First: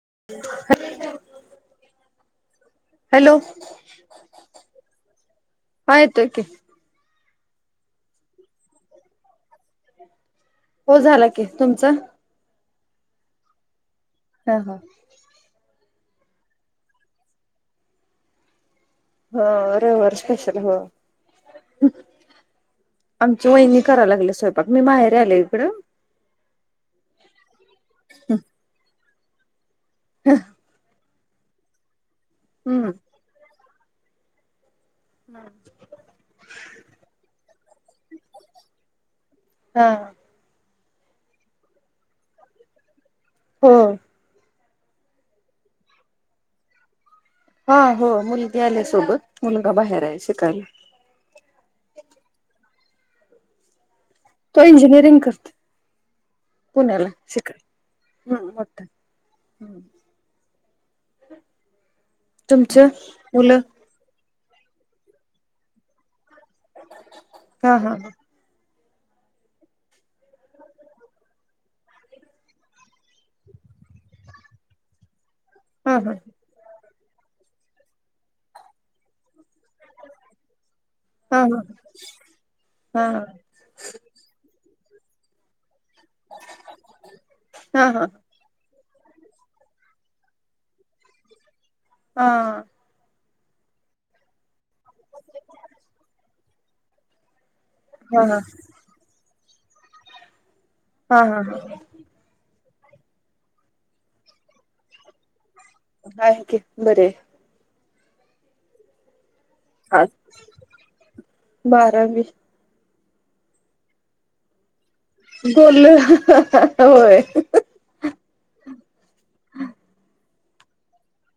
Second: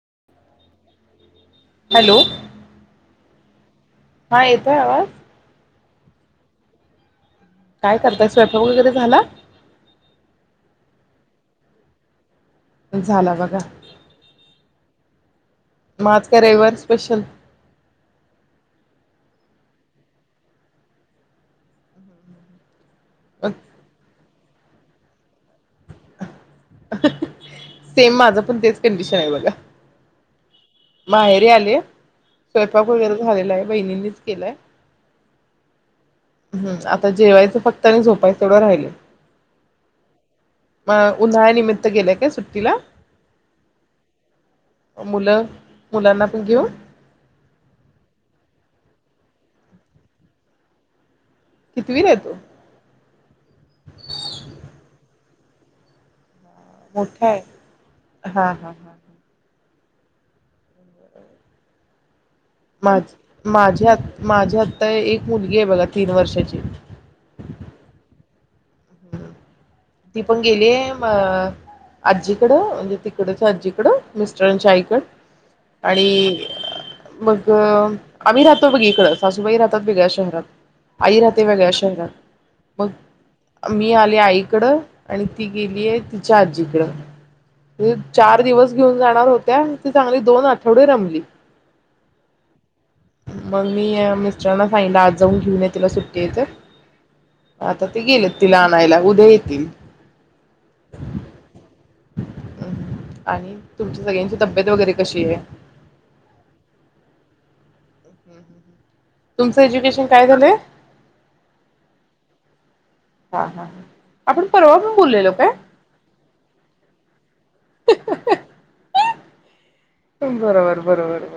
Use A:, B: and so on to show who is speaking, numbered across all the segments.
A: [inaudible]
B: Hello
A: hello
B: हा येतोय आवाज?
A: हा येतोय की
B: काय करताय स्वयंपाक वगैरे झाला.
A: हो झाला की तुमचा?
B: झाला बघा
A: हा हा
B: मग आज काय रविवार स्पेशल
A: हा रविवार स्पेशल हा आमची वहिनी कराय लागल्या स्वयपा मी माहेरी आले इकडं
B: [inaudible] सेम माझं पण तेच कंडिशन खरय बघा
A: [inaudible]
B: माहेरी आलेय. स्वयंपाक
A: हम्म
B: वगैरे झालेलाय वहिणीनीच केलंय.
A: [inaudible]
B: हम्म आता जेवायचं फक्त आणि झोपायचं तेवढं राहिलय
A: हा
B: म उन्हाळ्या निमित्त गेलाय काय सुट्टीला?
A: हो
B: मुलं मुलांना पण घेऊ
A: हा हो मुलगी आल्या सोबत, मुलगा बाहेर आहे शिकायला.
B: कितवीलाय तो?
A: तो इंजिनिअरिंग करतोय. पुण्याला
B: मोठा आहे
A: शिकायला ह
B: हा हा
A: मोठा
B: हा
A: [inaudible] तुमचं
B: माझ
A: मुलं
B: माझी आ माझी आता एक मुलगी आहे बघा तीन वर्षाची
A: हा हा हा
B: ती पण गेलीय म आजीकडं म्हणजे तिकडच्या आजीकडं मिस्टराच्या आईकडं
A: हा हा
B: आणि मग आम्ही राहतो बग इकडं सासूबाई राहतात वेगळ्या शहरात आई
A: हा
B: राहते
A: हा
B: वेगळ्या शहरात मग
A: हा
B: मी आले आई आणि ती गेलीय तिच्या आजीकड
A: हा हा
B: चार दिवस घेऊन जाणार होत्या ते चांगली दोन आठवडे रमली.
A: हा
B: मग मी या मिस्टरांना सांगलं आज जाऊन घेऊन ये तिला सुट्टीे हाय तर. आता ते गेले तीला
A: हा
B: आनायला उद्या ये तीन
A: हा हा
B: आणि तुमच्या सगळ्यांची तब्येत वगैरे कशी आहे?
A: आहे की बरीय.
B: तुमचं एज्युकेशन
A: आज
B: काय झालंय?
A: बारावी
B: हा हा ह आपण परवा बोललेलो काय
A: बोलो ह हं हा हाहोय
B: बरोबर बरोबर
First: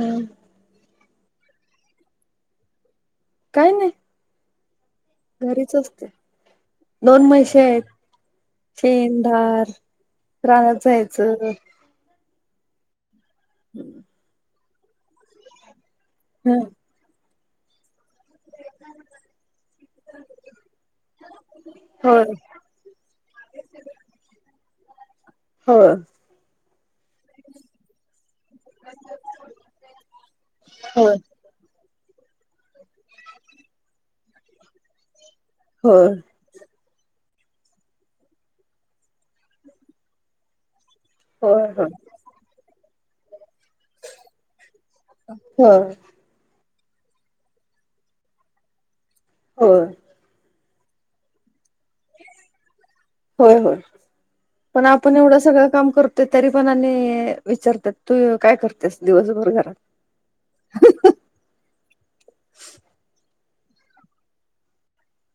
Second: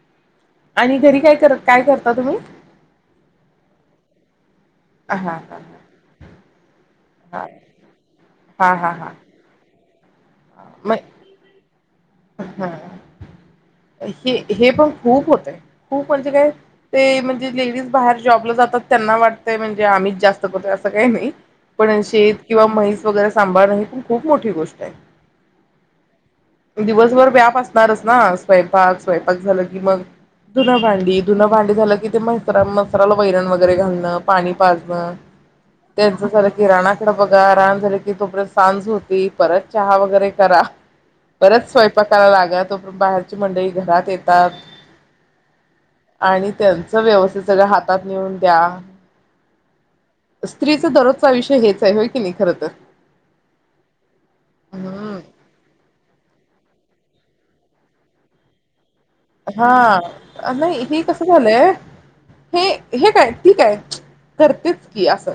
A: हम्म
B: आणि घरी काय करता का काय तुम्ही?
A: काय नाही
B: हा हा
A: घरीच असते दोन
B: हा
A: मैसे आहेत
B: हा हा हा
A: शीन धार रानात
B: मग
A: जायचं
B: हा हे हे पण खूप होतंय. खूप म्हणजे काय
A: ह
B: ते म्हणज लेडीज बाहेर जॉबला जातात त्यांना वाटतं म्हणजे आम्ही जास्त करतोय असं काही नाही पण
A: होय
B: शेत किंवा म्हैस वगैरे सांभाळ न पण खूप मोठी गोष्ट [inaudible]
A: हा
B: दिवसभर व्याप असणारच ना स्वयंपाक स्वयंपाक झालं की मग
A: होय
B: धुणंभांडी धुणंभांडी झालं की कि मसराणा मसाराला वैरण वगैरे घालणं पाणी पाजणं
A: होय
B: तेंच झालं किराणा त बघा राहान झाले की तोपर्यंत सांज होती परत चहा वगैरे करा
A: होय
B: परत
A: होय
B: स्वयंपाकायला लागत बाहेर मंडळी घरात येतात
A: होय
B: आणि त्यांच व्यवस्थित सगळ हातात नेऊन द्या.
A: हो
B: स्त्रीच दररोजच आयुष्य हेच आहे होय की नाही खर तर
A: होय होय पण आपण
B: हम्म
A: एवढ सगळ काम कर ते तरी पण आणि अ अ विचारतात तू काय कर
B: हा नाही हे कस झालंय हे हे काय ठीक आहे करतेच की अस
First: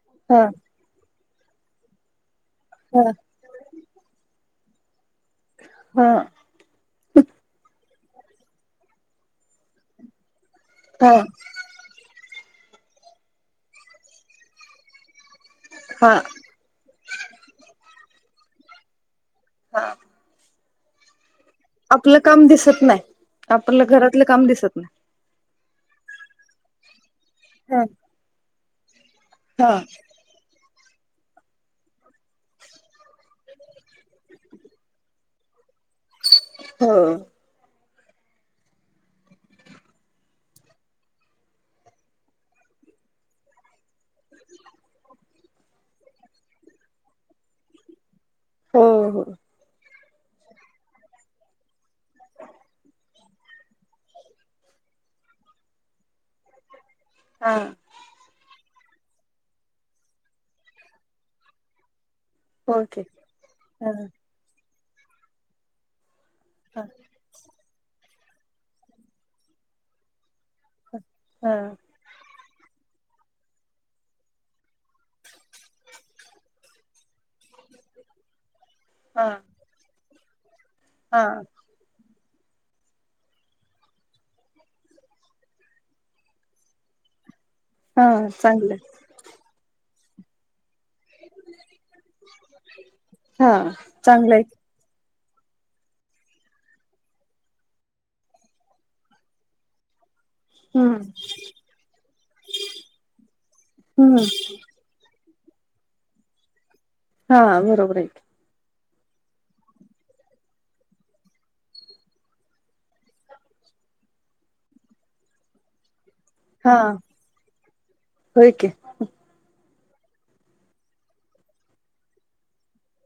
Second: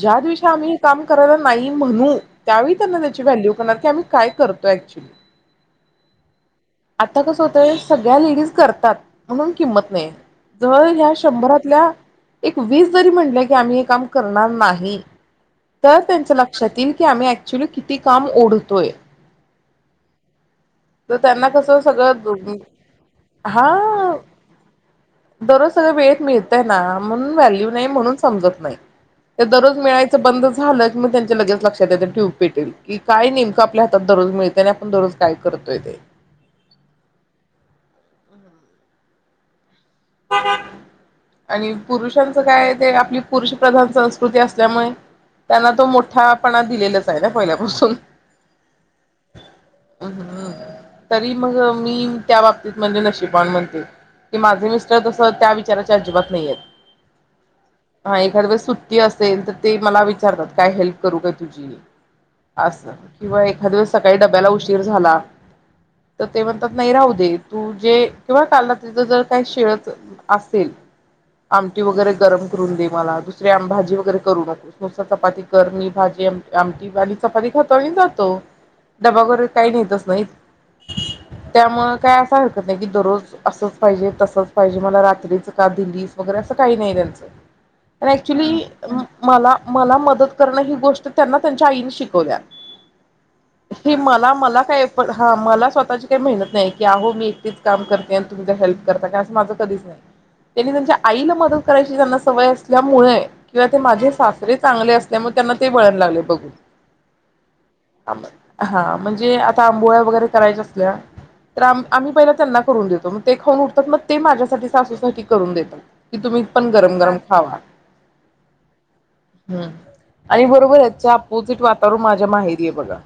B: ज्या
A: हा
B: दिवशी आम्ही हे काम करायला नाही म्हणू त्यावेळी त्यांना
A: हा
B: त्याची व्हॅल्यू करणार की आम्ही काय कर तो एक्चुली
A: हा
B: कसं होतंय सगळ्या लेडीज करतात म्हणून किंमत नायी जर ह्या
A: हा
B: शंभरातल्या एक वीस जरी म्हंटल की आम्ही हे काम करणार नाही तर
A: हा
B: त्यांच लक्षात येई की आम्ही ऍक्च्युली किती ती काम ओढतोय
A: हा
B: तर त्यांना क
A: आपल काम दिसत नाय आपल घरातल काम दिसत नाय
B: दररोज सगळ वेळेत मिळतय ना म्हणून व्हॅल्यू
A: हा
B: नायी म्हणून समजत नाय ते
A: हा
B: दररोज मिळायच बंद झाल मग त्यांच्या लगेच लक्षात येत ट्यूब पेटेल की काय नेमक आपल्या हातात दररोज मिळते आणि आपण दररोज काय करतोय ते.
A: हो
B: आणि पुरुषांचं काय ते आपली पुरुष प्रधान संस्कृती असल्यामुळे त्यांना तो मोठापणा दिलेलाच आहे ना पहिल्यापासून
A: हो हो
B: हं तरी मग मी त्या बाबतीत म्हणजे नशीबान म्हणते की माझे मिस तस त्या विचाराच्या अजिबात नाहीयेत
A: हा
B: हा एखाद बस सुट ते असेल तर ते मला विचारतात काय हेल्प करू काय तुझी आस
A: ओके
B: किंवा एखाद्या वेस
A: हा
B: सकाळी डब्याला उशी र झाला तर ते म्हणतात
A: हा
B: नाही राहू दे तू जे किंवा काल रात्री जर काय शिळ [inaudible] असेल
A: हा
B: आमटी वगेरे गरम करून दे मला दुसरी आम् भाजी वगैरे करू नको नुसती चपाती कर मी भाजी आम आमटी आणि चपाती खातो आणि जातो. डबा
A: हा
B: वैगरे काही नेतच नाहीत
A: हा
B: त्यामुळं काय अ काही हरकत नाही की दररोज असंच पाहिजे तसंच पाहिजे मला रात्रीच का दिलीस वगैरे असं काही नाही
A: हा
B: त्यांचं ऍक्चुली
A: चांगलंय
B: अम् मला मला मद मदत करणं ही गोष्टच त्यांना त्यांच्या आईने शिकवल्या
A: हा
B: हे मला
A: चांगलंय
B: मला काय पण हा मला स्वतःची काही मेहनत नाही की आहो मी एकटीच काम करते आणि तुम्ही जरा हेल्प करता का? माझं कधीच नाही. त्यांनी
A: हम्म
B: त्यांच्या आईला मदत करायची त्यांना सवय असल्यामुळे किंवा ते माझे
A: हम्म
B: सासरे चांगले असल्यामुळे त्यांना ते वळण लागलय बघून.
A: हा बरोबर आहे
B: हा म्हणजे आता आंबोळ्या वगैरे करायच्या असल्या तर आम आम्ही पहिल्या त्यांना करून देतो मग ते खाऊन उठतात मग ते माझ्यासाठी सासूसाठी करून देतात कि तुम्ही पण
A: हा
B: गरम गरम खावा
A: होय की
B: हूं आणि बरोबर याच्या अपोजिट वातावरण माझ्या माहेरी आहे बघा.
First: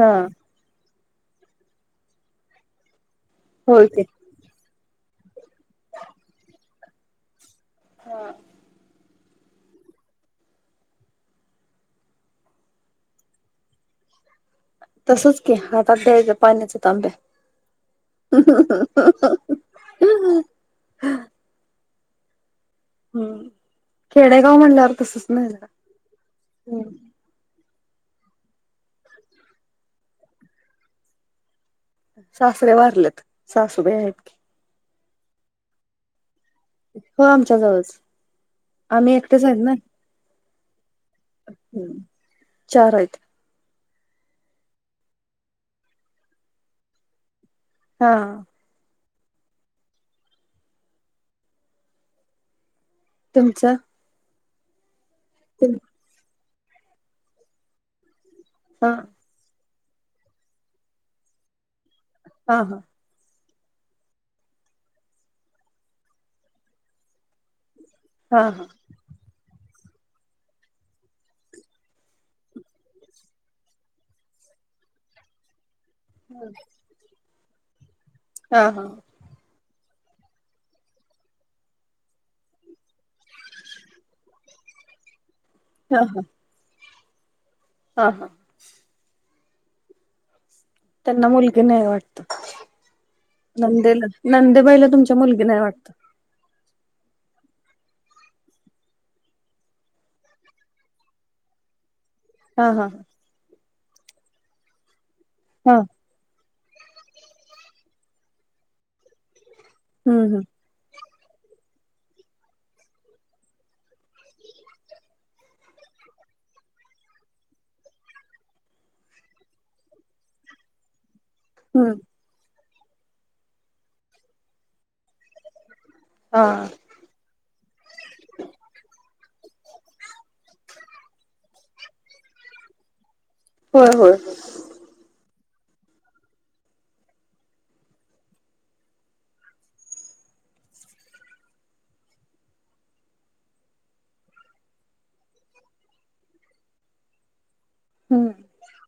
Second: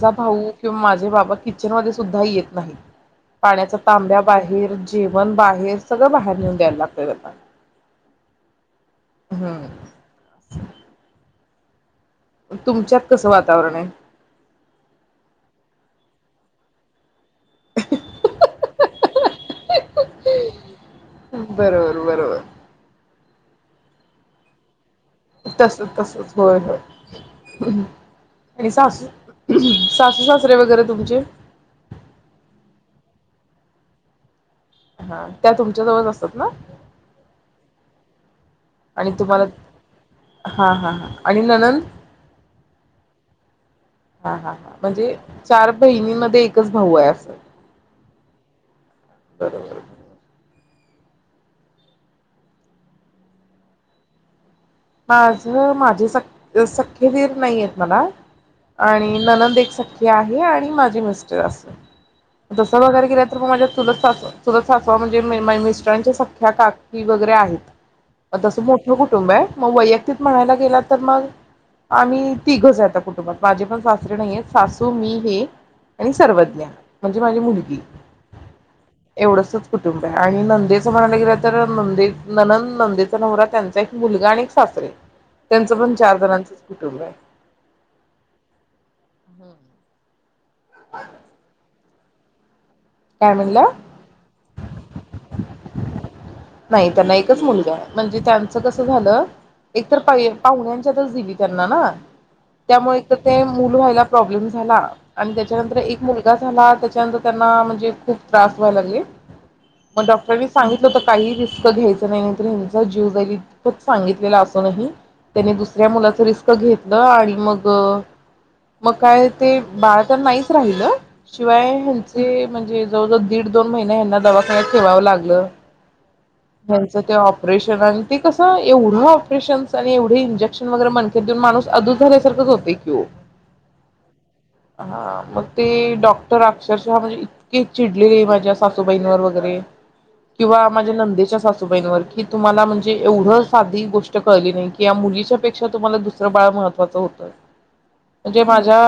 A: हा
B: भाऊ किंवा माझ जे बाबा किचन मध्ये सुद्धा येत नाहीत. पाण्याचा
A: होय की
B: तांब्या बाहेर जेवण बाहेर सगळं बाहेर नेऊन द्यायला लागतय त्यांना
A: हा
B: हूं तुमच्यात कसं वातावरण हाय?
A: तसच की हातात द्यायचं पाण्याचा तांब्या. [inaudible] [inaudible]
B: बरोबर-बरोबर
A: हुं खेडेगाव म्हणल्यावर तसच नाही जरा
B: तस-तसच होय-होय. आणि सासू सासू सासरे वगैरे तुमचे
A: सासरे वारलेत सासुबाई आहेत की
B: हा त्या तुमच्या जवळच असतात ना
A: हो आमच्या जवळच
B: आणि
A: आम्ही एकटेच
B: तुम्हाला
A: आहेत नाय
B: हा हा हा आणि ननंद
A: चार हाईत
B: हा हा हा म्हणजे चार बहिणीमध्ये एकच भाऊ आहे असं
A: हा हा
B: बरोबर
A: तुमच
B: माझ माझे स सख्खे दीर नाहीयेत मला
A: हा
B: आणि ननंद एक स हे आहे आणि माझे मिस्टर अस
A: हा
B: दुसर
A: हा
B: बघायला गेल तर मग माझ्या चुलत चुलत सासवा म्हणजे मिस्ट्रांच्या सख्ख्या काकी वगैरे
A: हा
B: आहेत तसं मोठ कुटुंब आहे मग वैयक्तिक म्हणायला गेला तर मग आम्ही तिघंच आहेता कुटुंबात माझे पण सासरे नही येत सासू मी हे आणि सर्वज्ञा म्हणजे माझी मुलगी
A: हा हा
B: एवढंसच कुटुंब आहे आणि नंदेचं म्हणायला गेलं तर नंदे ननंद नंदेचा नवरा त्यांचा एक मुलगा आणि सासरे त्यांचं पण चार
A: हा
B: जणांचंच कुटुंब आहे
A: हा हा
B: हम्म
A: त्यांना मुलगी नाही वाटत
B: काय म्हणला?
A: नंदेला नंदूबाईला तुमच्या मुलगी नाही वाटत
B: नाही त्यांना एकच मुलगा आहे म्हणजे त्यांचं कसं झालं एकतर पाहुण्यांच्यातच दिली त्यांना ना
A: हा हा
B: त्यामुळे एक त ते मुल व्हायला प्रॉब्लेम झाला आणि त्याच्यानंतर
A: हा
B: एक मुलगा झाला त्याच्यानंतर त्यांना म्हणजे खूप त्रास व्हाय लागले मग
A: हम्म हम्म
B: डॉक्टरांनी सांगितलं होत काही रिस्क घ्यायचं नाही नाही तर हचा जीव जाईल सांगितलेला असं नाही त्यानी दुसऱ्या मुलाच रिस्क घेतलं आणि मग मग काय ते बाळ तर नाहीच राहिलं शिवाय
A: हम्म
B: ह्यांचे म्हणजे जवळ जवळ दीड दोन महिने हयांना दवाखान्यात ठेवावं लागलं
A: हा
B: त्यांचं ते ऑपरेशन आणि ते कसं एवढं ऑपरेशन आणि एवढे इंजेक्शन वगैरे मणकेत देऊन माणूस अधू झाल्यासारखच होते कि ओ
A: होय होय
B: हा मग ते डॉक्टर अक्षरशः म्हणजे इतके चिडलेले माझ्या सासूबाईंवर वगैरे किंवा माझ्या नंदेच्या सासूबाईंवर की तुम्हाला म्हणजे एवढं साधी गोष्ट कळली नाही की या मुलीच्या पेक्षा तुम्हाला दुसरं बाळ महत्त्वाचं होतं.
A: हम्म
B: म्हणजे माझ्या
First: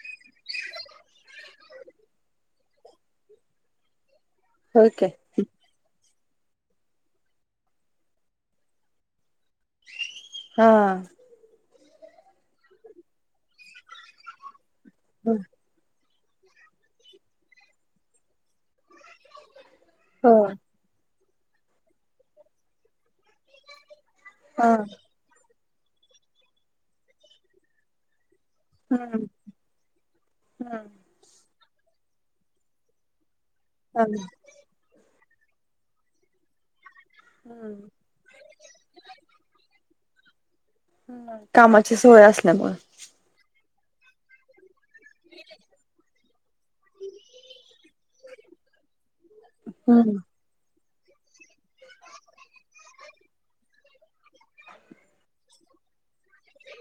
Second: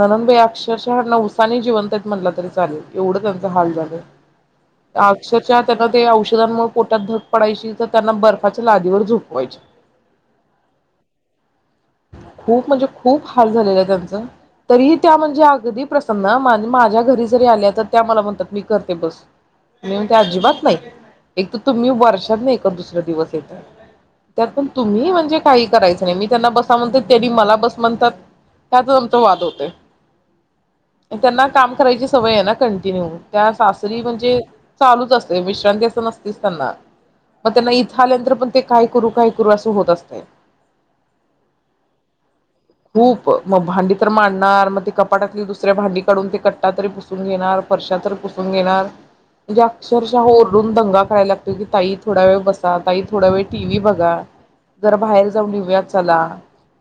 B: ननंदबाई अक्षरशः नवसानी जिवंत आहेत म्हणला तरी चालेल एवढं त्यांचा हाल झालंय
A: होय काय
B: अक्षरशः त्यांना ते औषधांमुळे पोटात धक पडायची तर त्यांना बर्फाच्या लादीवर झोपवायची
A: हा
B: खूप म्हणजे खूप हाल झालेल आहे त्यांचं तरी त्या म्हणजे अगदी प्रसन्न माझ्या घरी जरी आल्या तर त्या मला म्हणतात मी करते बस मी म्हणते
A: हो
B: अजिबात नाही एक तर तुम्ही वर्षात ना एखाद दुसरा दिवस येता त्यात पण
A: हा
B: तुम्ही म्हणजे काही करायचं नाही मी त्यांना बसा म्हणते त्यांनी मला बस म्हणतात त्यात आमचा
A: हम्म
B: वाद होतय
A: हम्म
B: त्यांना काम करायची सवय आहे ना कंटिन्यू त्या सासरी
A: चालेल
B: म्हणजे चालूच अस ते विश [inaudible] नसतीस त्यांना मग त्यांना
A: हम्म
B: इथं आल्यानंतर पण ते काय करू? काय करू? असं होत असत. [unintelligible]
A: कामाची सवय असल
B: खूप.. म भांडी तर मांडणार मग ते कपाटातली दुसऱ्या भांडी काढून ते कट्टा तरी पुसून घेणार फरश्या तर पुसून घेणार म्हणजे
A: हम्म
B: अक्षरशः ओरडून दम करायला लागतो की ताई थोडा वेळ बसा ताई थोडा वेळ टी व्ही बघा जर बाहेर जाऊन येेऊया चला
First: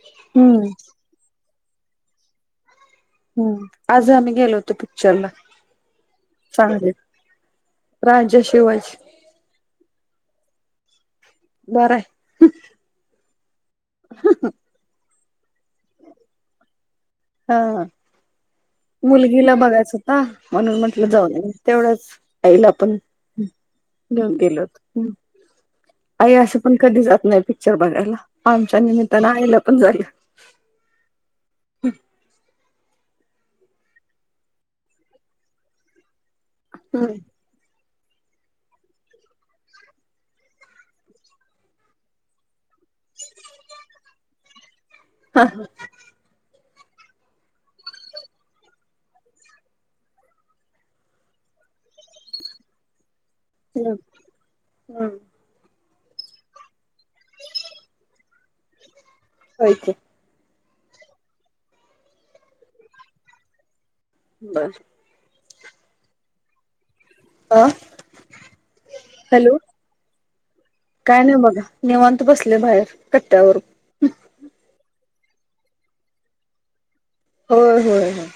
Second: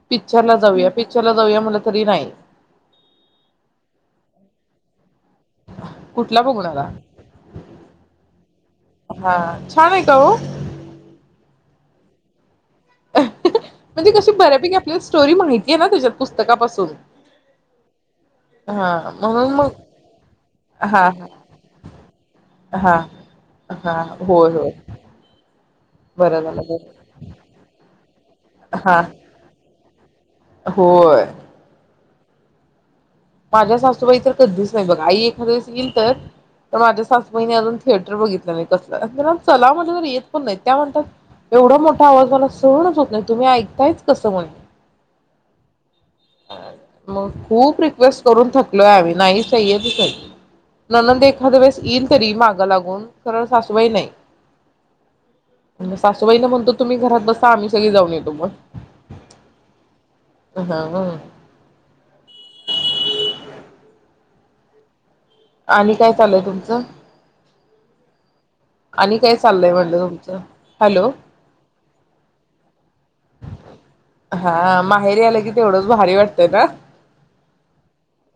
B: पिक्चर ला
A: हम्म
B: जाऊया पिक्चरला जाऊया या म्हणल तरी नाही
A: हम्म आज आम्ही गेलो होतो पिक्चरला
B: कुठला बघणारा
A: सांगलीत राजा शिवाजी
B: तळू
A: बराय
B: म्हणजे कशी बऱ्यापैकी आपलीस स्टोरी माहितीये ना त्याच्यात पुस्तकापासून
A: हा
B: हा म्हणून
A: मुलगीला
B: मग
A: बघायच होता म्हणून म्हंटलं
B: हा
A: जाऊन तेवढंच आईला पण
B: हा हा हा
A: घेऊन
B: होय
A: गेलो
B: होय
A: होत आई
B: बरं
A: असं
B: झालं
A: पण
B: बरं
A: कधी जात नाही पिक्चर बघायला आमच्या
B: हा
A: निमित्तानं आईला बंद झालं.
B: होय
A: [inaudible]
B: माझ्या सासूबाई तर कधीच नाही बघा आई एखाद्या वेळेस येईल तर तर माझ्या
A: हम्म
B: सासुबाईनी अजून थिएटर बघितलं नाही कसलं चला म्हटलतर येत पण नाही त्या म्हणतात एवढा मोठा आवाज मला सह सहनच होत नाही, तुम्ही ऐकतायच कसं म्हणे.
A: [inaudible]
B: मग खूप रिक रिक्वेस्ट करून थकलोय आम्ही. नाही त्या येतच नाहीत ननंद एखाद्या वेळेस येईल तरी माग लागून. खरं सासूबाई
A: हॅलो, हा.
B: मग सासूबाईना म्हणतो तुम्ही घरात बसा आम्ही सगळी जाऊन येतो मग.
A: होय की.
B: अं आ हं [inaudible]
A: बर
B: आणि काय चालय तुमचं
A: अं
B: आणि काय चाललंय म्हणलं तुमचं? हॅलो
A: काय नाही बघा निवांत बसले बाहेर कट्यावर
B: भाइर याल की तेवढंच भारी वाटतंय ना?
A: होय, होय, होय.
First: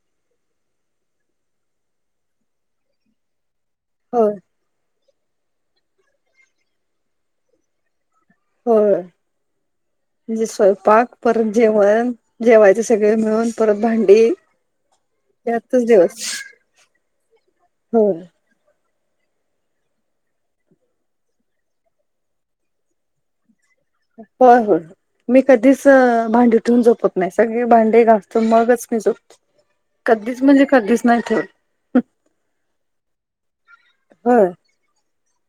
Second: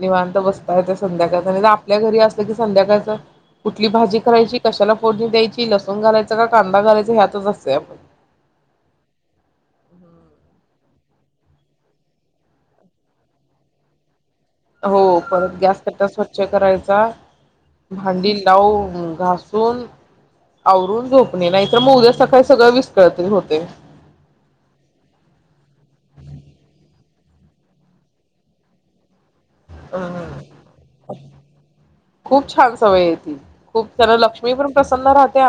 B: निवांत बसता येतय संध्याकाळचं. नाही तर आपल्या घरी असलं की संध्याकाळचं कुठली भाजी
A: होय
B: करायची कशाला फोडणी द्यायची. लसूण घालायचा का कांदा घालायचा ह्यातच असतोय आपण.
A: हो मिसळ पाक परत जेवण जेवायचे सगळे मिळून परत भांडी
B: हो परत गॅस
A: यातच
B: कट्टा
A: दिवस
B: स्वच्छ करायचा.
A: होय
B: भांडी लावू ह् घासून आवरून झोपणे नाहीतर म उद्या सकाळी सगळं विस्कळत होते
A: होय, होय मी कधीच भांडी ठेवुन झोपत नाही. सगळी भांडे घासुन मगच मी झोपतोय. कधीच म्हणजे कधीच नाही ठेवत.
B: खूप छान सवय आहे ती. खूप खर
A: होय
B: लक्ष्मी पण प्रसन्न राह होत्या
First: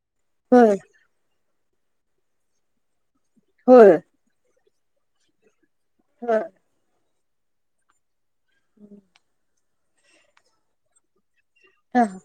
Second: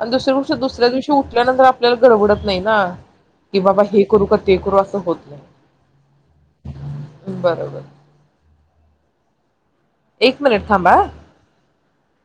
B: आणि गोष्ट
A: होय
B: दुसऱ्या दिवशी उ त्यानंतर आपल्याला घरबडत नाही ना की बाबा
A: होय
B: हे करू का ते करू अस होत नाय
A: हा
B: बरोबर.
A: [inaudible]
B: एक मिनिट थांबा हा
A: हा ह